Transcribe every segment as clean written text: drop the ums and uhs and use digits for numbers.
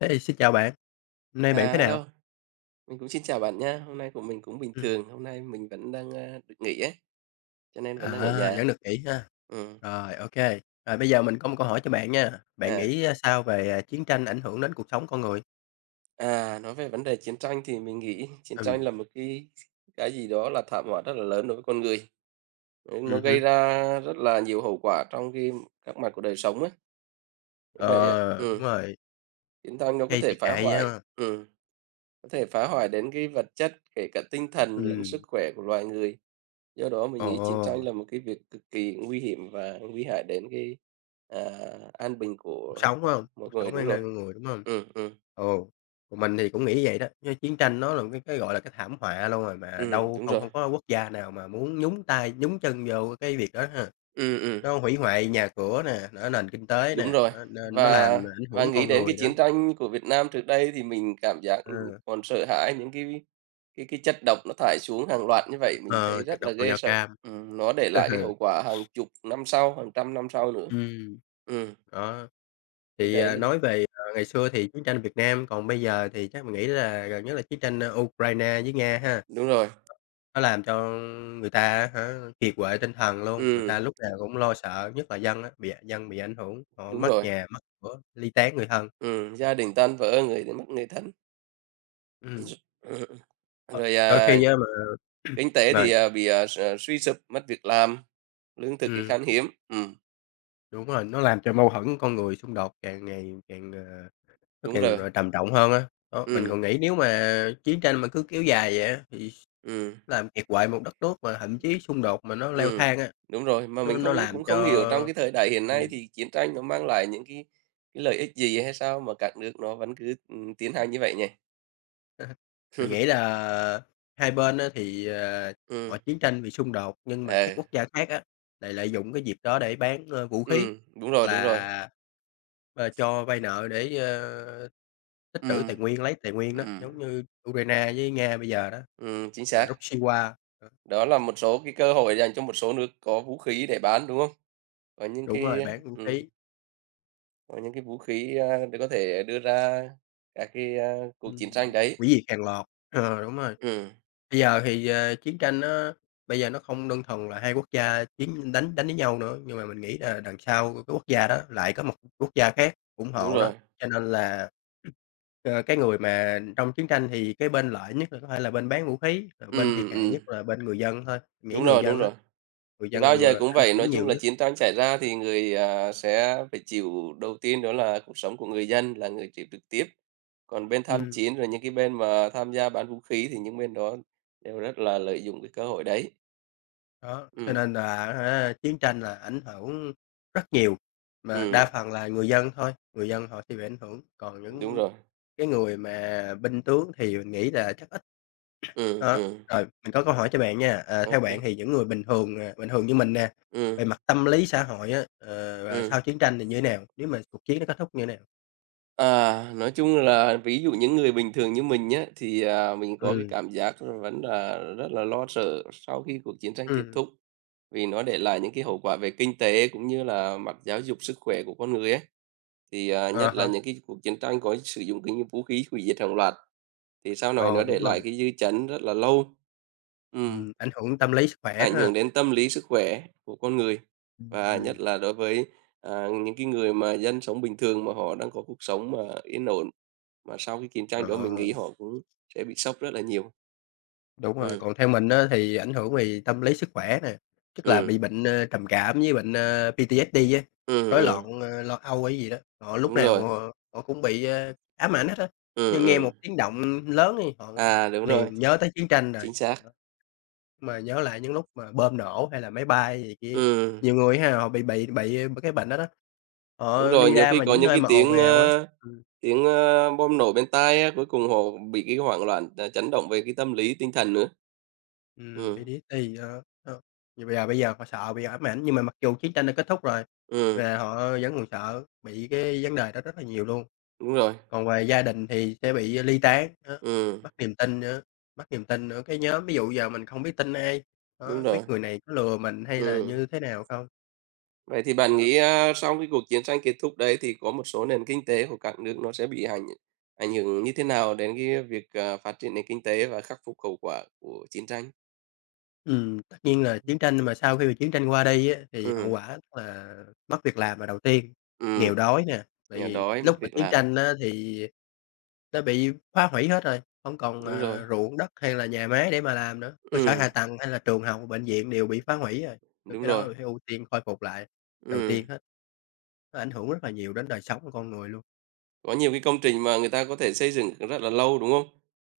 Thế thì xin chào bạn, hôm nay bạn À, thế nào? hello, mình cũng xin chào bạn nha. Hôm nay của mình cũng bình Ừm, thường, hôm nay mình vẫn đang, được nghỉ ấy, cho nên vẫn đang ở vẫn nhà. được nghỉ ha. Ừm, Rồi, ok. Rồi bây giờ mình có một câu hỏi cho bạn nha, bạn à, nghĩ, sao về, chiến tranh ảnh hưởng đến cuộc sống con người? nói về vấn đề chiến tranh thì mình nghĩ chiến Ừ. tranh là một cái gì đó là thảm họa rất là lớn đối với con người, đấy, nó Ừm hứm. gây ra rất là nhiều hậu quả trong các mặt của đời sống á, như vậy á. Ờ, Đúng Ừm, rồi, chiến tranh nó gây thiệt hại á. ừm, có thể phá hoại đến cái vật chất, kể cả tinh thần lẫn sức Ừm. khỏe của loài người. Do đó mình Ồ, nghĩ chiến tranh là một cái việc cực kỳ nguy hiểm và nguy hại đến cái, à, an bình cuộc của sống, phải hông? mọi Cuộc người, sống đúng ăn rồi. nên con người, đúng không? Ừm, ừm, Ồ, còn mình thì cũng nghĩ vậy đó, chứ chiến tranh nó là cái, gọi là, cái thảm họa luôn rồi mà đâu đúng không rồi. không có quốc gia nào mà muốn nhúng tay, nhúng chân vô cái việc đó ha. Ừm, ừm, Nó hủy hoại nhà cửa nè, nó nền kinh tế đúng nè, rồi. nó nên nó làm Và ảnh và hưởng nghĩ con đến cái người chiến nữa. tranh của Việt Nam trước đây thì mình cảm giác, Ờ, còn sợ hãi những cái chất độc nó thải xuống hàng loạt như vậy, mình ờ, thấy chất rất độc là màu ghê da sợ. cam. Nó để lại cái Ừ. hậu quả hàng chục năm sau, hàng trăm năm sau nữa. Ừm, Ừm, đó, thì thì, đấy là nói về, ngày xưa thì chiến tranh Việt Nam, còn bây giờ thì chắc mình nghĩ là gần nhất là chiến tranh, Ukraine với Nga ha. đúng rồi, Nó làm cho người ta á hả, kiệt quệ tinh thần luôn, người ta ừm, lúc nào cũng lo sợ, nhất là dân á, bị dân bị ảnh hưởng, họ đúng mất rồi. nhà, mất cửa, ly tán người thân. Gia đình tan vỡ, người thì mất người thân. Ừm, Ừ. ờ, Rồi, đôi khi á mà kinh tế thì, mời, bị, suy sụp, mất việc làm, lương thực thì ừm. khan hiếm. Đúng rồi, nó làm cho mâu thuẫn con người xung đột càng ngày càng, nó Đúng càng, rồi. Trầm trọng hơn á. Đó, mình còn Ừm, nghĩ nếu mà chiến tranh mà cứ kéo dài vậy á, thì ừm, làm kiệt quệ một đất nước, mà thậm chí xung đột mà nó leo ừm, thang á, đúng rồi. Mà nó mình nó không làm cũng cho không hiểu trong cái thời đại hiện nay ừm. thì chiến tranh nó mang lại những cái lợi ích gì hay sao mà các nước nó vẫn cứ, tiến hành như vậy nhỉ? Mình nghĩ là hai bên á thì, Ừm, họ chiến tranh vì xung đột, nhưng mà các ờ, quốc gia khác á lại lợi dụng cái dịp đó để bán, vũ khí đúng hoặc rồi, đúng rồi. là, cho vay nợ để, tích trữ tài Ừm, nguyên, lấy tài nguyên đó, ừm, giống như Ukraine với Nga bây giờ đó, chính xác. Russia. ờ, Đó là một số cái cơ hội dành cho một số nước có vũ khí để bán, đúng không? Có những Đúng cái, rồi, bán vũ a khí, có những cái vũ khí, để có thể đưa ra các cái, cuộc chiến tranh ừm, đấy. hủy diệt hàng loạt, đúng rồi. Ừm, Bây giờ thì, chiến tranh nó bây giờ nó không đơn thuần là hai quốc gia chiến đánh đánh với nhau nữa, nhưng mà mình nghĩ là đằng sau của cái quốc gia đó lại có một quốc gia khác ủng đúng hộ nó, rồi. cho nên là, cái người mà trong chiến tranh thì cái bên lợi nhất là có thể là bên bán vũ khí, rồi bên thiệt Ừm, hại ừm, nhất là bên người dân thôi. Mình nghĩ đúng người rồi, đúng dân á, rồi. người Thì dân là bao giờ người cũng ảnh vậy, nói hưởng chung nhiều là nhất. chiến tranh xảy ra thì người, sẽ phải chịu đầu tiên đó là cuộc sống của người dân là người chịu trực tiếp. Còn bên tham Ừm. chiến, rồi những cái bên mà tham gia bán vũ khí thì những bên đó đều rất là lợi dụng cái cơ hội đấy. Đó, cho Ừm, nên là á chiến tranh là ảnh hưởng rất nhiều, mà đa ừm, phần là người dân thôi, người dân họ sẽ bị ảnh hưởng, còn đúng những rồi. cái người mà binh tướng thì mình nghĩ là chắc ít. Ừm, Đó, ừm, rồi mình có câu hỏi cho bạn nha, ô theo kê. bạn thì những người bình thường nè, bình thường như mình nè, về Ừm, mặt tâm lý xã hội á, và sau chiến tranh thì như thế nào? Nếu mà cuộc chiến nó kết thúc như thế nào? À, nói chung là ví dụ những người bình thường như mình nhé thì, mình có cái Ừm. cảm giác là vẫn là rất là lo sợ sau khi cuộc chiến tranh kết Ừm. thúc, vì nó để lại những cái hậu quả về kinh tế cũng như là mặt giáo dục sức khỏe của con người ấy. Thì, À nhất là há. những cái cuộc chiến tranh có sử dụng cái vũ khí hủy diệt hàng loạt, thì sau này Ờ, nó để Đúng lại rồi, cái dư chấn rất là lâu. Ừm, ảnh hưởng tâm lý sức khỏe ảnh ha. hưởng đến tâm lý sức khỏe của con người, và Ừm. nhất là đối với, những cái người mà dân sống bình thường mà họ đang có cuộc sống mà yên ổn mà sau cái chiến tranh đó mình Ờ. nghĩ họ cũng sẽ bị sốc rất là nhiều. Đúng rồi, Ừm, còn theo mình á thì ảnh hưởng về tâm lý sức khỏe nè, tức là ừm, bị bệnh, trầm cảm với bệnh, PTSD á, ừm, rối ừm, loạn, lo âu hay gì đó, họ lúc đúng nào rồi, họ họ cũng bị, ám ảnh hết á. Như nghe một ừm. tiếng động lớn thì họ À, đúng rồi, liền nhớ tới chiến tranh rồi, chính xác. đó, mà nhớ lại những lúc mà bom nổ hay là máy bay gì kia. Ừm, Nhiều người ha, họ bị cái bệnh đó đó, đúng họ rồi, đi nhiều ra khi mà có những những nơi cái mà ồn tiếng, ào á. ơ, Ừ. tiếng, ơ, bom nổ bên tai á, cuối cùng họ bị cái hoảng loạn, chấn động về cái tâm lý tinh thần nữa. Ừm, PTSD. Ờ, vậy bây giờ họ sợ bị ám ảnh, nhưng mà mặc dù chiến tranh đã kết thúc rồi ừm, và họ vẫn còn sợ bị cái vấn đề đó rất là nhiều luôn. đúng rồi, Còn về gia đình thì sẽ bị ly tán nữa, ừm, mất niềm tin nữa, mất niềm tin nữa. Cái nhóm ví dụ giờ mình không biết tin ai, đúng đó, rồi, biết người này có lừa mình hay là ừm. như thế nào không, Vậy thì bạn đó. nghĩ, sau cái cuộc chiến tranh kết thúc đấy thì có một số nền kinh tế của các nước nó sẽ bị ảnh ảnh hưởng như thế nào đến cái việc, phát triển nền kinh tế và khắc phục hậu quả của chiến tranh? Tất nhiên là Ừm. chiến tranh nhưng mà sau khi mà chiến tranh qua đi á, thì hậu Ừm, quả là mất việc làm là đầu tiên, nghèo đói nè, tại nghèo vì đói, mất lúc mà việc chiến làm, tranh á thì nó bị phá hủy hết rồi, không còn, đúng rồi, ruộng đất hay là nhà máy để mà làm nữa, cơ sở ừm, hạ tầng hay là trường học, bệnh viện đều bị phá hủy rồi, rồi đúng cái đó rồi, là phải ưu tiên khôi phục lại đầu ừm. tiên hết. Nó ảnh hưởng rất là nhiều đến đời sống của con người luôn. Có nhiều cái công trình mà người ta có thể xây dựng rất là lâu, đúng không?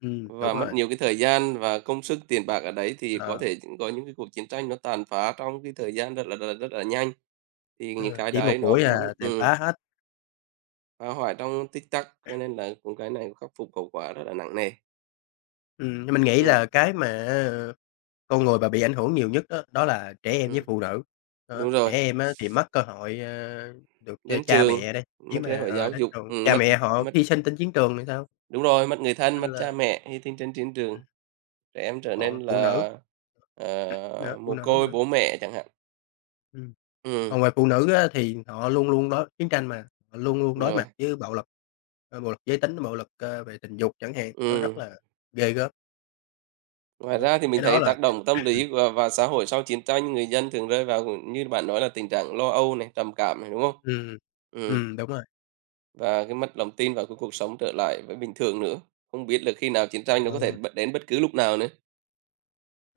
Đúng Và mất rồi. nhiều cái thời gian và công sức, tiền bạc ở đấy thì có ờ, thể có những cái cuộc chiến tranh nó tàn phá trong cái thời gian rất là rất là rất là nhanh, thì những ừ, cái chỉ một đấy nó buổi cũng là tàn ừm. phá hết. Phá hoại trong tích tắc, cho nên là cũng cái này cũng khắc phục hậu quả rất là nặng nề. Nhưng mình nghĩ Ừm, là cái mà á con người mà bị ảnh hưởng nhiều nhất đó, đó là trẻ em với ừm, phụ nữ. Đó, đúng trẻ rồi, em á thì mất cơ hội, được cho đến cha trường, mẹ đây, chứ mất cơ mà, hội giáo đến dục, trường, cha mất mẹ họ mất hy sinh trên chiến trường thì sao? đúng rồi, mất người thân, Nên mất là cha mẹ, hy sinh trên chiến trường, trẻ em trở còn nên phụ nữ là, nữa, phụ mồ nữ côi nữa, bố mẹ chẳng hạn. ừm. Ừm, Còn về phụ nữ á thì họ luôn luôn đối chiến tranh mà, họ luôn luôn đối rồi, mặt với bạo lực, bạo lực giới tính, bạo lực, về tình dục chẳng hạn, nó ừm. rất là ghê gớm, Ngoài đó, ra thì cái mình đó thấy là tác cái động tâm lý và xã hội sau chiến tranh, người dân thường rơi vào, như bạn nói là, tình trạng lo âu này, trầm cảm này, đúng không? ừm. Ừ. Ừm, đúng rồi, Và cái mất lòng tin vào cái cuộc sống trở lại với bình thường nữa, không biết là khi nào chiến tranh nó có thể ờ, đến bất cứ lúc nào nữa.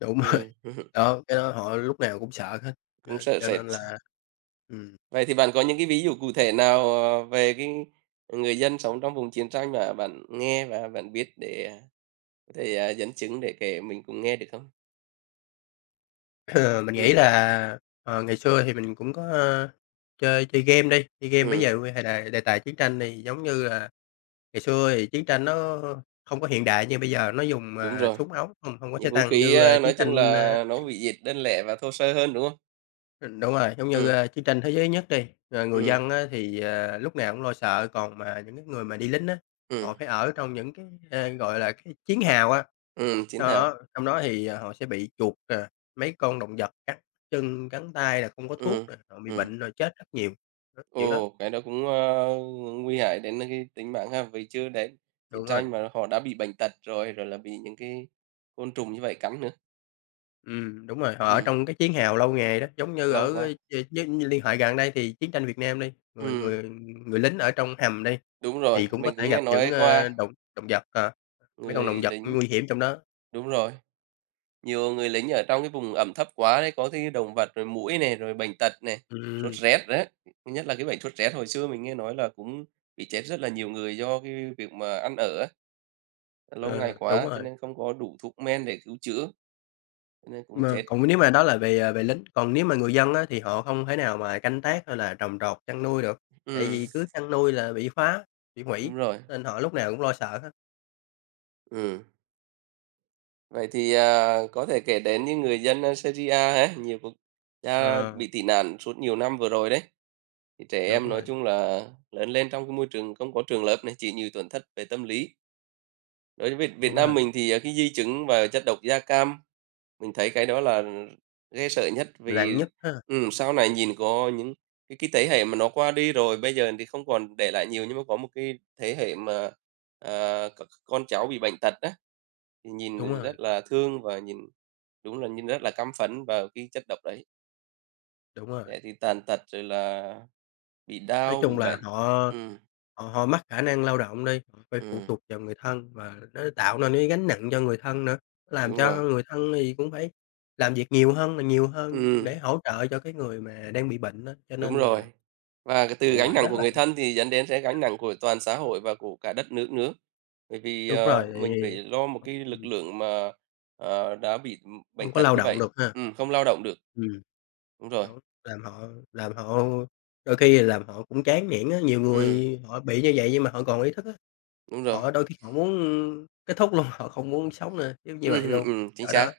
đúng rồi. Ừm, Đó, cái đó họ lúc nào cũng sợ hết, Cũng nên sợ cho sệt. nên là ừm. Vậy thì bạn có những cái ví dụ cụ thể nào, về cái người dân sống trong vùng chiến tranh mà bạn nghe và bạn biết để, có thể, dẫn chứng để kể mình cùng nghe được không? Mình nghĩ Ừm, là, ngày xưa thì mình cũng có, chơi chơi game đi, chơi game bây ừm, giờ đề đề tài chiến tranh thì giống như là ngày xưa thì chiến tranh nó không có hiện đại như bây giờ, nó dùng, đúng rồi, súng ống, không không có xe những vũ tăng khí, như, chiến nói chung tranh, ơ là nó hủy diệt đơn lẻ và thô sơ hơn, đúng không? đúng rồi, giống như, Ừm, chiến tranh thế giới nhất đi, người ừm, dân á thì, lúc nào cũng lo sợ, còn mà những cái người mà đi lính á, ừm, họ phải ở trong những cái, gọi là, cái chiến hào á. Chiến hào. Đó, trong đó thì, họ sẽ bị chuột, mấy con động vật cắn chân, cắn tay, là không có thuốc Ừm, nè, họ bị ừm. bệnh rồi chết rất nhiều, đó, kiểu đó. Ồ, cái đó cũng, nguy hại đến cái tính mạng ha. Vì chưa đến chiến Đúng rồi. tranh mà họ đã bị bệnh tật rồi, rồi là bị những cái côn trùng như vậy cắn nữa. Đúng rồi, họ ở Ừm, trong cái chiến hào lâu ngày đó, giống như lâu ở, với quá. liên hệ gần đây thì chiến tranh Việt Nam đi, người Ừm, người người lính ở trong hầm đi, đúng rồi, thì cũng có mình thể cũng nghe gặp những, nói qua động động vật, mấy con người động vật lính nguy hiểm trong đó. đúng rồi, nhiều người lính ở trong cái vùng ẩm thấp quá đấy, có cái động vật rồi muỗi này, rồi bệnh tật này, sốt Ừm. rét đấy. Nhất là cái bệnh sốt rét hồi xưa mình nghe nói là cũng bị chết rất là nhiều người do cái việc mà ăn ở á, lâu Ờ, ngày Đúng quá cho rồi, nên không có đủ thuốc men để cứu chữa, cho nên cũng mà chết. còn nếu mà đó là về, về lính, còn nếu mà người dân á thì họ không thể nào mà canh tác hay là trồng trọt, chăn nuôi được, tại Ừm. vì cứ chăn nuôi là bị phá, bị Đúng hủy, rồi, nên họ lúc nào cũng lo sợ hết. ừm. Vậy thì, có thể kể đến những người dân, Syria ha, nhiều quốc gia Ờ, bị tị nạn suốt nhiều năm vừa rồi đấy, thì trẻ đúng em nói rồi, chung là lớn lên trong cái môi trường không có trường lớp này, chịu nhiều tổn thất về tâm lý. Đối với Việt đúng Nam rồi, mình thì, cái di chứng và chất độc da cam. Mình thấy cái đó là ghê sợ nhất nặng vì, nhất ha, sau này nhìn có những cái thế hệ mà nó qua đi rồi, bây giờ thì không còn để lại nhiều, nhưng mà có một cái thế hệ mà, à, c con cháu bị bệnh tật á, thì đúng nhìn rồi, rất là thương và nhìn đúng là nhìn rất là căm phẫn vào cái chất độc đấy. đúng rồi. Trẻ thì tàn tật rồi là bị Nói đau, chung bị là bệnh. họ Ừm, họ họ mất khả năng lao động đi, họ phải phụ ừm, thuộc vào người thân và nó tạo nên cái gánh nặng cho người thân nữa, làm đúng rồi. cho người thân thì cũng phải làm việc nhiều hơn là nhiều hơn Ừm. để hỗ trợ cho cái người mà đang bị bệnh á, cho Đúng nên rồi. là Và cái từ hậu quả gánh nặng rất của là người thân thì dẫn đến sẽ gánh nặng của toàn xã hội và của cả đất nước nữa. Bởi vì, đúng rồi, tại mình phải vì lo một cái lực ừm, lượng mà, đã bị, bệnh không có tật lao như động vậy. được ha. Không lao động được. Ừm, Đúng rồi. đúng, làm họ đôi khi là làm họ cũng chán nản á, nhiều Ừm, người họ bị như vậy nhưng mà họ còn ý thức á, đúng rồi. họ đôi khi họ muốn kết thúc luôn, họ không muốn sống nữa, giống như vậy luôn, Chính ở xác. đó.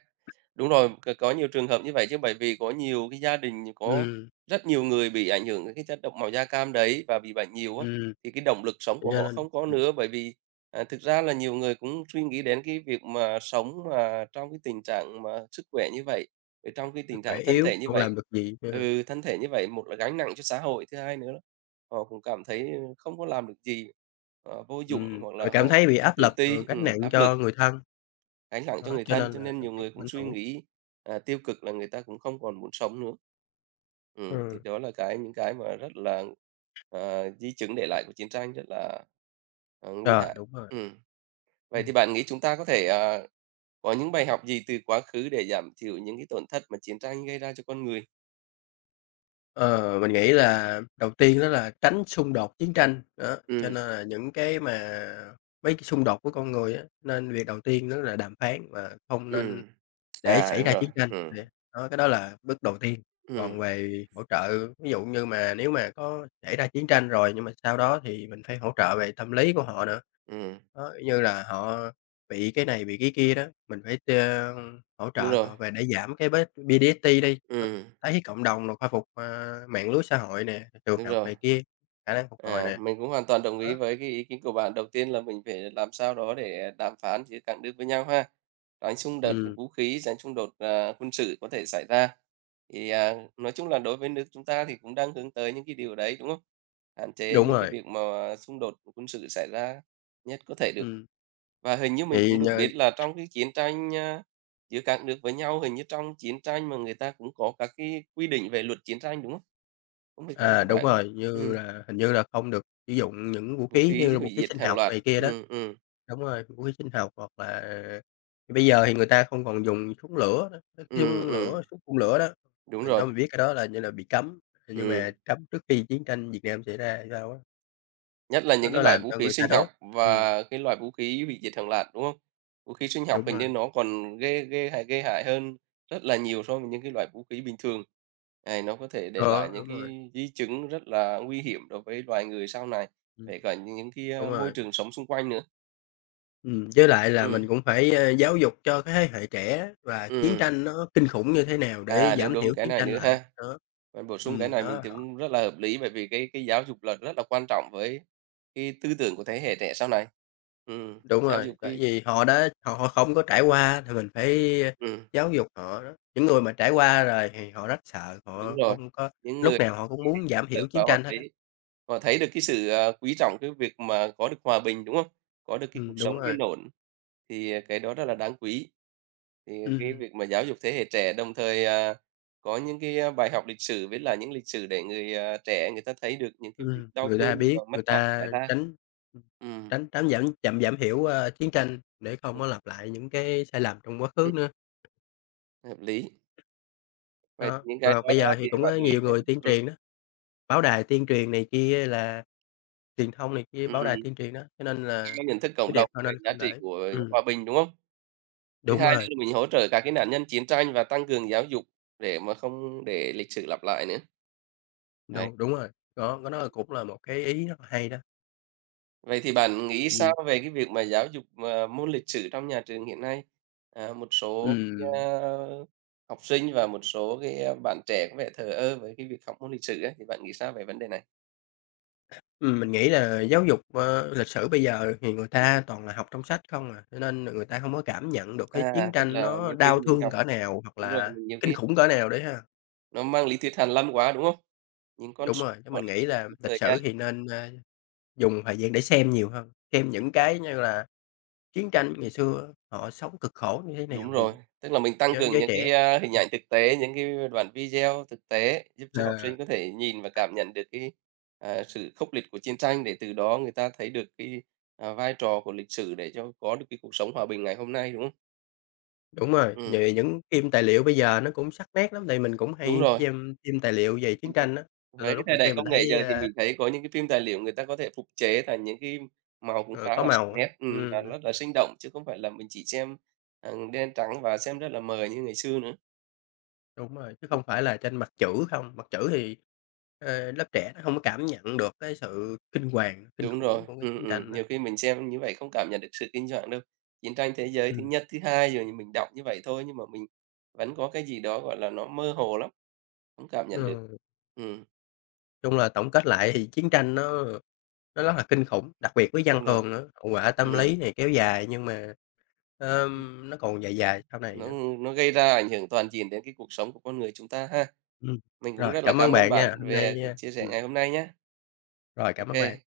Đúng rồi, có nhiều trường hợp như vậy chứ, bởi vì có nhiều cái gia đình có Ừm, rất nhiều người bị ảnh hưởng cái chất độc màu da cam đấy và bị bệnh nhiều á, ừm, thì cái động lực sống vậy của cho họ nên không có nữa. Bởi vì, thực ra là nhiều người cũng suy nghĩ đến cái việc mà sống mà trong cái tình trạng mà sức khỏe như vậy, rồi trong cái sức tình khỏe trạng thân yếu, thể như không vậy. làm được gì ha. Ừ, thân thể như vậy, một là gánh nặng cho xã hội, thứ hai nữa là họ cũng cảm thấy không có làm được gì, vô dụng hoặc Rồi là cảm họ thấy bị áp tự lực, ti, rồi gánh nặng áp lực cho người thân, gánh nặng cho đó, người cho thân, nên cho là nên nó nhiều sẽ người cũng cũng ảnh suy hưởng. nghĩ, tiêu cực là người ta cũng không còn muốn sống nữa. Thì Ừm, đó là cái những cái mà rất là, di chứng để lại của chiến tranh rất là, nguy rồi, hại. đúng rồi. Ừm, vậy Ừm. thì bạn nghĩ chúng ta có thể, có những bài học gì từ quá khứ để giảm thiểu những cái tổn thất mà chiến tranh gây ra cho con người? Ờ, mình nghĩ là đầu tiên đó là tránh xung đột chiến tranh, đó, cho Ừm, nên là những cái mà mấy cái xung đột của con người á, nên việc đầu tiên đó là đàm phán và không nên ừm. để À, xảy đúng ra rồi, chiến tranh, thì đó, cái đó là bước đầu tiên. ừm, Còn về hỗ trợ, ví dụ như mà nếu mà có xảy ra chiến tranh rồi, nhưng mà sau đó thì mình phải hỗ trợ về tâm lý của họ nữa. ừm, Đó, như là họ bị cái này, bị cái kia đó, mình phải t hỗ trợ đúng rồi, họ về để giảm cái bết PTSD đi, đó, ừm, thấy cộng đồng rồi khôi phục, mạng lưới xã hội nè, trường đúng học rồi. này kia, khả năng phục hồi À, nè. mình cũng hoàn toàn đồng ý Đó, với cái ý kiến của bạn. Đầu tiên là mình phải làm sao đó để đàm phán giữa các nước với nhau ha. Tránh xung đột ừm, vũ khí, tránh xung đột quân sự có thể xảy ra. Thì nói chung là đối với nước chúng ta thì cũng đang hướng tới những cái điều đấy đúng không? Hạn chế đúng những cái rồi, việc mà xung đột quân sự xảy ra nhất có thể được. ừm, Và hình như mình thì cũng được nhờ biết là trong cái chiến tranh giữa các nước với nhau, hình như trong chiến tranh mà người ta cũng có các cái quy định về luật chiến tranh đúng không? Không biết cái này à, có đúng phải không? rồi, như Ừ. là hình như là không được sử dụng những vũ Vũ khí như khí là hủy vũ khí diệt sinh hàng học loạt. này kia đó. Ừm. Ừm. Đúng rồi, vũ khí sinh học hoặc là bây giờ thì người ta không còn dùng súng lửa nữa, nói Ừm. chung lửa, Ừm. súng phun lửa đó. Đúng Mình đó rồi. mình biết cái đó là như là bị cấm, nhưng ừm, mà cấm trước khi chiến tranh Việt Nam xảy ra hay sao á, Nhất là nó những cái nó loại làm vũ cho khí người ta sinh học đốt. Ừm, và cái loại vũ khí hủy diệt hàng loạt, đúng không? Vũ khí sinh học đúng hình như rồi, nó còn ghê ghê hại gây hại hơn rất là nhiều so với những cái loại vũ khí bình thường. Này, nó có thể để lại đó, những đúng rồi, cái di chứng rất là nguy hiểm đối với loài người sau này, ừm, kể cả những cáiđúng môi rồi. trường sống xung quanh nữa. Với lại là mình Ừm. cũng phải, giáo dục cho cái thế hệ trẻ và chiến Ừm. tranh nó kinh khủng như thế nào để Đúng, giảm đúng, thiểu cái chiến này tranh nữa lại, ha. đó. Bạn bổ sung cái này mình Đó. thấy cũng rất là hợp lý, bởi vì cái giáo dục là rất là quan trọng với cái tư tưởng của thế hệ trẻ sau này. Đúng Giáo rồi, dục tại cái. vì họ đã họ họ không có trải qua thì mình phải ừm, giáo dục họ đó. Những người mà trải qua rồi thì họ rất sợ, Đúng họ rồi. không có Những lúc người nào họ cũng muốn giảm thiểu và chiến họ tranh hết á. thấy họ thấy được cái sự, quý trọng cái việc mà có được hòa bình, đúng không? Có được cái cuộc Đúng sống yên rồi. ổn, thì, cái đó rất là đáng quý. Thì Ừm, cái ừm, việc mà giáo dục thế hệ trẻ đồng thời, có những cái, bài học lịch sử với là những lịch sử để người, trẻ người ta thấy được những cái việc đau người ta thương biết, và người mất mát xảy ta ra. tránh, Ừm. tránh giảm giảm giảm thiểu, chiến tranh để không có lặp lại những cái sai lầm trong quá khứ nữa. Hợp lý. Vậy Đó, những cái và đó bây đó giờ thì thì cũng có bạn nghĩ nhiều thế. người tuyên ừm, truyền đó, báo đài tuyên truyền này kia là truyền thông này kia, báo đài ừm, tuyên truyền đó, cho nên là cái nhận thức cái cộng điều đồng không về nên giá không trị để. của Ừm, hòa bình, đúng không? Thứ đúng hai nữa rồi. là mình hỗ trợ các cái nạn nhân chiến tranh và tăng cường giáo dục để mà không để lịch sử lặp lại nữa. Đấy. Đúng, đúng rồi, đó, cái đó cũng là một cái ý rất là hay đó, Vậy thì bạn nghĩ tại vì sao về cái việc mà giáo dục mà môn lịch sử trong nhà trường hiện nay? À, một số cái, ừm, học sinh và một số cái, bạn trẻ có vẻ thờ ơ với cái việc học môn lịch sử ấy, thì bạn nghĩ sao về vấn đề này? Mình nghĩ là giáo dục, lịch sử bây giờ thì người Ừm. ta toàn là học trong sách không à, cho nên là người ta không có cảm nhận được cái chiến À, tức tranh là nó nhiều khi đau mình thương học cỡ nào hoặc đúng rồi, là mình nhiều kinh khi khủng cỡ nào đấy ha. nó mang lý thuyết hàn lâm quá, đúng không? Những con Đúng số, rồi, chứ gọi mình là, nghĩ là mốc lịch thời gian. sử thì nên, dùng thời gian để xem nhiều hơn, xem những cái như là chiến tranh ngày xưa họ sống cực khổ như thế nào Đúng thì rồi. Tức là mình tăng cho cường giới những trẻ. cái, hình ảnh thực tế, những cái đoạn video thực tế giúp cho học Ờ. sinh có thể nhìn và cảm nhận được cái, sự khốc liệt của chiến tranh để từ đó người ta thấy được cái, vai trò của lịch sử để cho có được cái cuộc sống hòa bình ngày hôm nay, đúng không? Đúng rồi, Ừ, về những phim tài liệu bây giờ nó cũng sắc nét lắm, tại mình cũng đúng hay rồi, xem phim tài liệu về chiến cũng đúng. tranh á, đôi Với đôi cái lúc thời mình đại xem mình công nghệ thấy, giờ thì mình thấy có những cái phim tài liệu người ta có thể phục chế thành những cái màu cũng ờ, khá có là sắc màu á. nét, và Ừm, rất là sinh động chứ không phải là mình chỉ xem, đen trắng và xem rất là mờ như ngày xưa nữa. đúng rồi, chứ không phải là trên mặt chữ không, mặt chữ thì, lớp trẻ nó hông có cảm nhận được cái sự kinh hoàng, kinh Đúng rồi. khủng của cái chiến tranh đó. Nhiều khi mình xem như vậy không cảm nhận được sự kinh hoàng đâu. Chiến tranh thế giới thứ Ừm, nhất, thứ hai rồi mình đọc như vậy thôi, nhưng mà mình vẫn có cái gì đó, gọi là, nó mơ hồ lắm, không cảm nhận được. ừ, Ừm. chung là tổng kết lại thì chiến tranh nó rất là kinh khủng, đặc biệt với dân Đúng rồi. thường nữa, hậu quả tâm ừm, lý này kéo dài nhưng mà, ừm, nó còn dài dài sau này nó nữa. nó gây ra ảnh hưởng toàn diện đến cái cuộc sống của con người chúng ta ha. Ừm, Mình cũng rồi, rất là cảm ơn cảm ơn bạn bạn nha, hôm về nay, cuộc a chia sẻ ừm. ngày hôm nay nhé, Rồi, cảm ơn OK. bạn.